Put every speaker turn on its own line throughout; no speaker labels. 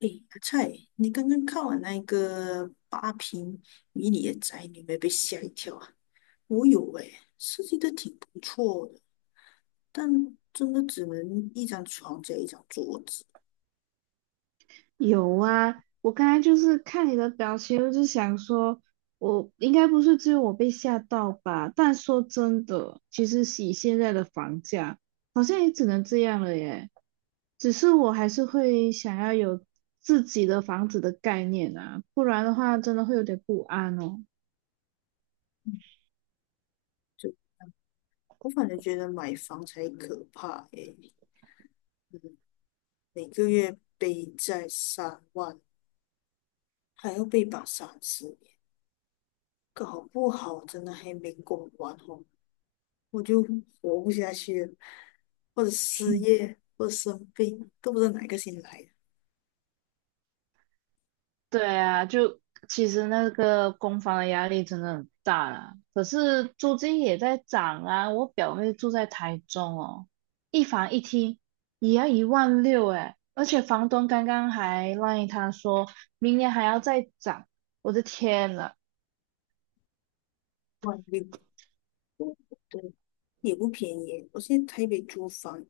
诶，阿菜，你刚刚看完那个八平迷你的宅女，有没有被吓一跳啊？我有诶，设计的挺不错的，但真的只能一张床加一张桌子。
有啊，我刚才就是看你的表情，我就想说，我应该不是只有我被吓到吧？但说真的，其实以现在的房价，好像也只能这样了耶。只是我还是会想要有自己的房子的概念啊，不然的话真的会有点不安哦。
就我反正觉得买房才可怕诶，嗯，每个月背债3万，还要被绑30年，搞不好真的还没供完哦，我就活不下去了，或者失业，或者生病，都不知道哪个先来。
对啊，就其实那个公房的压力真的很大啦。可是租金也在涨啊，我表妹住在台中哦，一房一厅也要1.6万诶，而且房东刚刚还赖她说明年还要再涨，我的天呐！
万六多，对，也不便宜。我现在台北租房，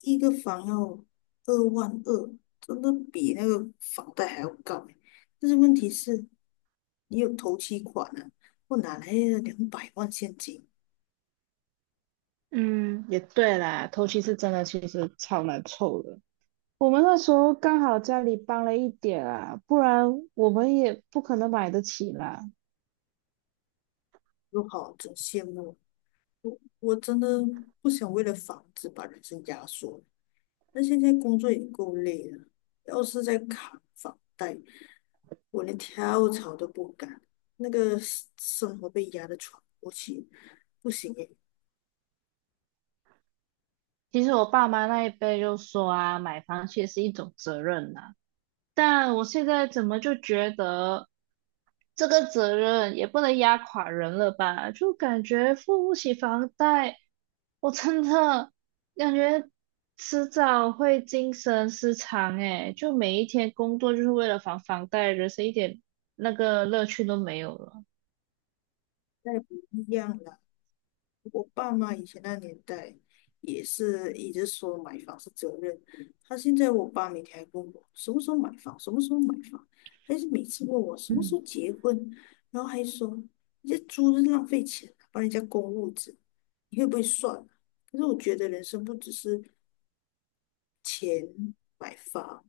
一个房要2万2，真的比那个房贷还要高欸。但是问题是，你有头期款啊，我哪来的200万现金？
嗯，也对啦，头期是真的，其实超难凑的。我们那时候刚好家里帮了一点啊，不然我们也不可能买得起啦。
我好，真羡慕。我真的不想为了房子把人生压缩。那现在工作也够累了，要是再扛房贷，我连跳槽都不敢，那个生活被压得喘不过气，不行诶，
其实我爸妈那一辈就说啊，买房其实是一种责任呐，但我现在怎么就觉得这个责任也不能压垮人了吧？就感觉付不起房贷，我真的感觉迟早会精神失常诶，就每一天工作就是为了还房贷，人生一点那个乐趣都没有了。
那不一样啦。我爸妈以前那年代也是一直说买房是责任，他现在我爸每天还问我什么时候买房，什么时候买房，还是每次问我什么时
嗯
候结婚，然后还说你这租是浪费钱啊，帮人家供物质，你会不会算啊可是我觉得人生不只是钱买房。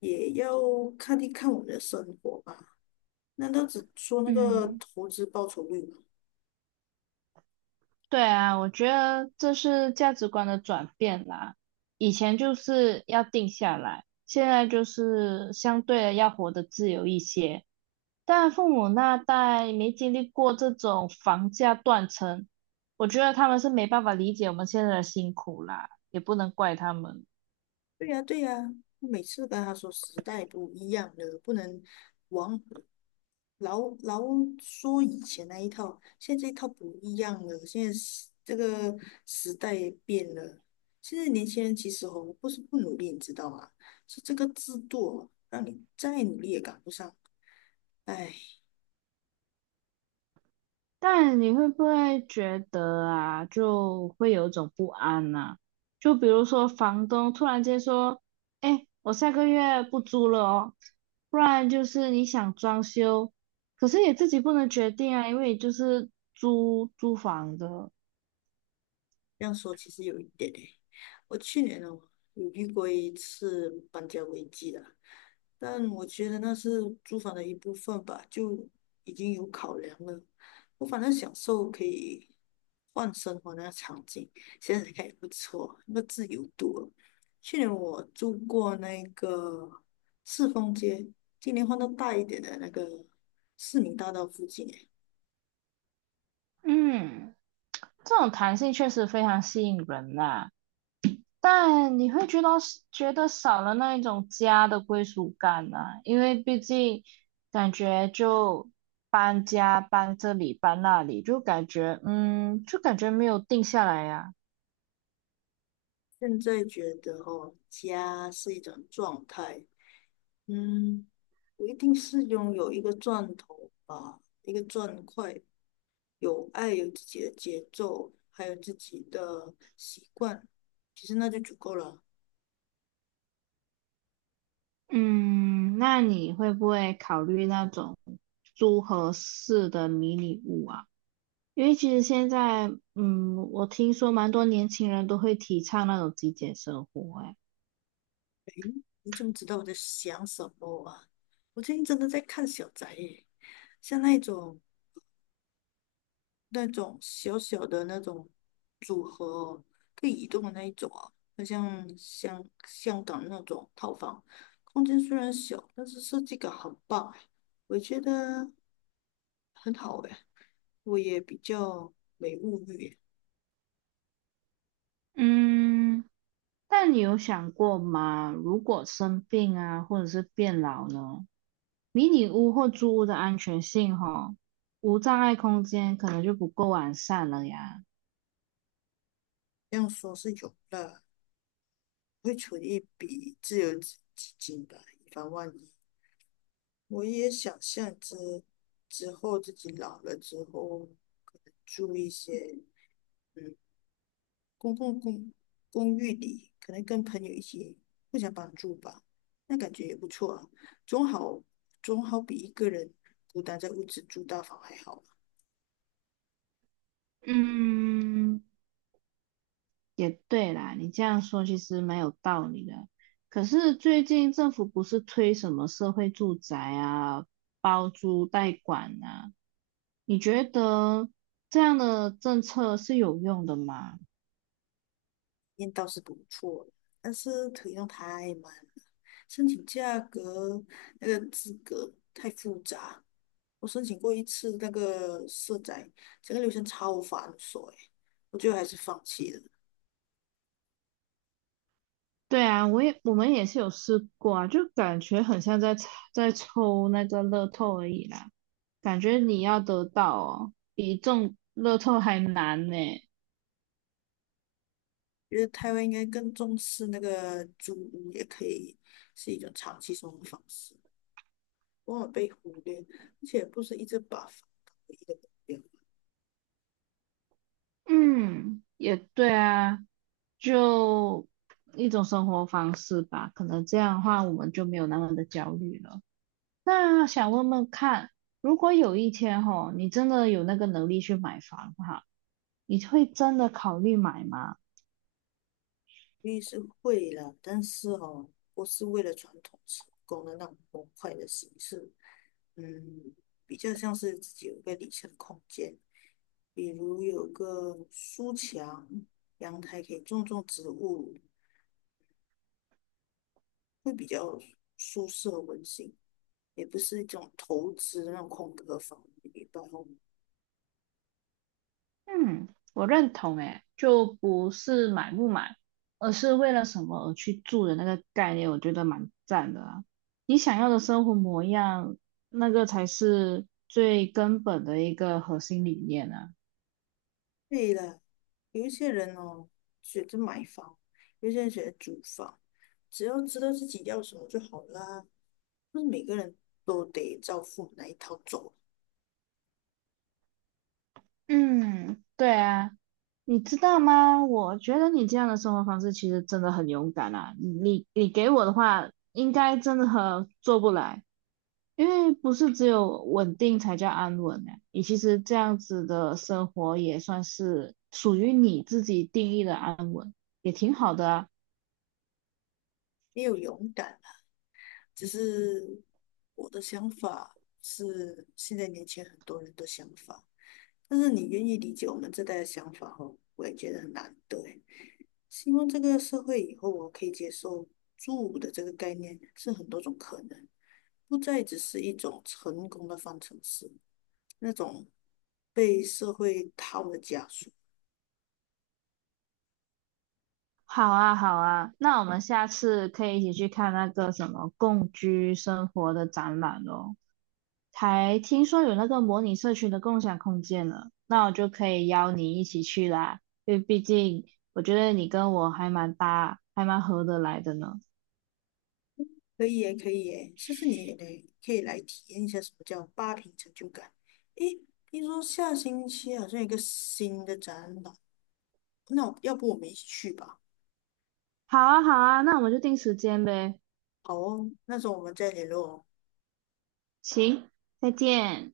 也要看一看我们的生活吧。难道只说那个
嗯，
投资报酬率吗？
对啊，我觉得这是价值观的转变啦。以前就是要定下来，现在就是相对的要活得自由一些。但父母那代没经历过这种房价断层，我觉得他们是没办法理解我们现在的辛苦啦，也不能怪他们。
对呀，对呀，我每次跟他说时代不一样了，不能往老说以前那一套，现在这一套不一样了，现在这个时代也变了。现在年轻人其实哦，不是不努力，你知道吗？是这个制度哦让你再努力也赶不上。哎。
但你会不会觉得啊，就会有一种不安呐，就比如说房东突然间说：“哎，我下个月不租了哦。”不然就是你想装修，可是也自己不能决定啊，因为你就是租房的。
这样说其实有一点诶，我去年呢有遇过一次搬家危机的，但我觉得那是租房的一部分吧，就已经有考量了。我反正享受可以换生活那个场景，现在看也不错，那个自由度了去年我住过那个赤峰街，今年换到大一点的那个市民大道附近诶。
嗯，这种弹性确实非常吸引人呐，但你会觉得少了那一种家的归属感啊，因为毕竟感觉就搬家搬这里搬那里，就感觉嗯，就感觉没有定下来呀。
现在觉得哦，家是一种状态，嗯，我一定是拥有一个钻头吧，一个钻块，有爱，有自己的节奏，还有自己的习惯，其实那就足够了。
嗯，那你会不会考虑那种租合适的迷你屋啊？因为其实现在嗯，我听说蛮多年轻人都会提倡那种极简生活，哎。
你怎么知道我在想什么啊？我最近真的在看小宅耶，像那种那种小小的那种组合哦可以移动的那一种啊，好像香港那种套房，空间虽然小，但是设计感很棒哎。我觉得很好诶，我也比较没物欲耶
嗯，但你有想过吗？如果生病啊，或者是变老呢？迷你屋或租屋的安全性吼，无障碍空间可能就不够完善了呀。
这样说是有啦，会存一笔自由基金吧，以防万一。我也想象着之后自己老了之后，可能住一些嗯公共公公寓里，可能跟朋友一起互相帮助吧，那感觉也不错啊，总好总好比一个人孤单在屋子住大房还好。
嗯，也对啦，你这样说其实蛮有道理的。可是最近政府不是推什么社会住宅啊，包租代管啊？你觉得这样的政策是有用的吗？
验倒是不错，但是可动用太慢了，申请价格那个资格太复杂。我申请过一次那个社宅，整个流程超繁琐诶，我最后还是放弃了。
对啊，我们也是有试过啊，就感觉很像在抽那个乐透而已啦，感觉你要得到哦，比中乐透还难呢。
觉得台湾应该更重视那个租屋，也可以是一种长期生活方式，往往被忽略，而且不是一直把房当唯一的目标。
嗯，也对啊，就一种生活方式吧，可能这样的话我们就没有那么的焦虑了。那想问问看，如果有一天吼，你真的有那个能力去买房哈，你会真的考虑买吗？
律是会了，但是哦，不是为了传统成功的那种模块的形式。嗯，比较像是自己有一个理想空间，比如有个书墙，阳台可以种种植物，会比较舒适和温馨，也不是一种投资的那种空壳房，一般哦。
嗯，我认同诶，就不是买不买，而是为了什么而去住的那个概念，我觉得蛮赞的啊。你想要的生活模样，那个才是最根本的一个核心理念呢。
对了，有一些人哦选择买房，有些人选择租房，只要知道自己要什么就好啦。不是每个人都得照父母那一套走，
嗯，对啊，你知道吗？我觉得你这样的生活方式其实真的很勇敢啊。你给我的话，应该真的很做不来。因为不是只有稳定才叫安稳呢，你其实这样子的生活也算是属于你自己定义的安稳，也挺好的啊。
也有勇敢。只是我的想法是现在年轻人很多人的想法，但是你愿意理解我们这代的想法哦，我也觉得很难对，希望这个社会以后我可以接受住的这个概念是很多种可能，不再只是一种成功的方程式，那种被社会套的枷锁。
好啊，好啊，那我们下次可以一起去看那个什么共居生活的展览哦。才听说有那个模拟社区的共享空间了，那我就可以邀你一起去啦，因为毕竟我觉得你跟我还蛮搭，还蛮合得来的呢。
可以耶，可以耶，下次你也来可以来体验一下什么叫八平成就感。诶，听说下星期好像有一个新的展览那我要不我们一起去吧？
好啊，好啊，那我们就定时间呗。
好哦，那时候我们再联络哦
行，再见。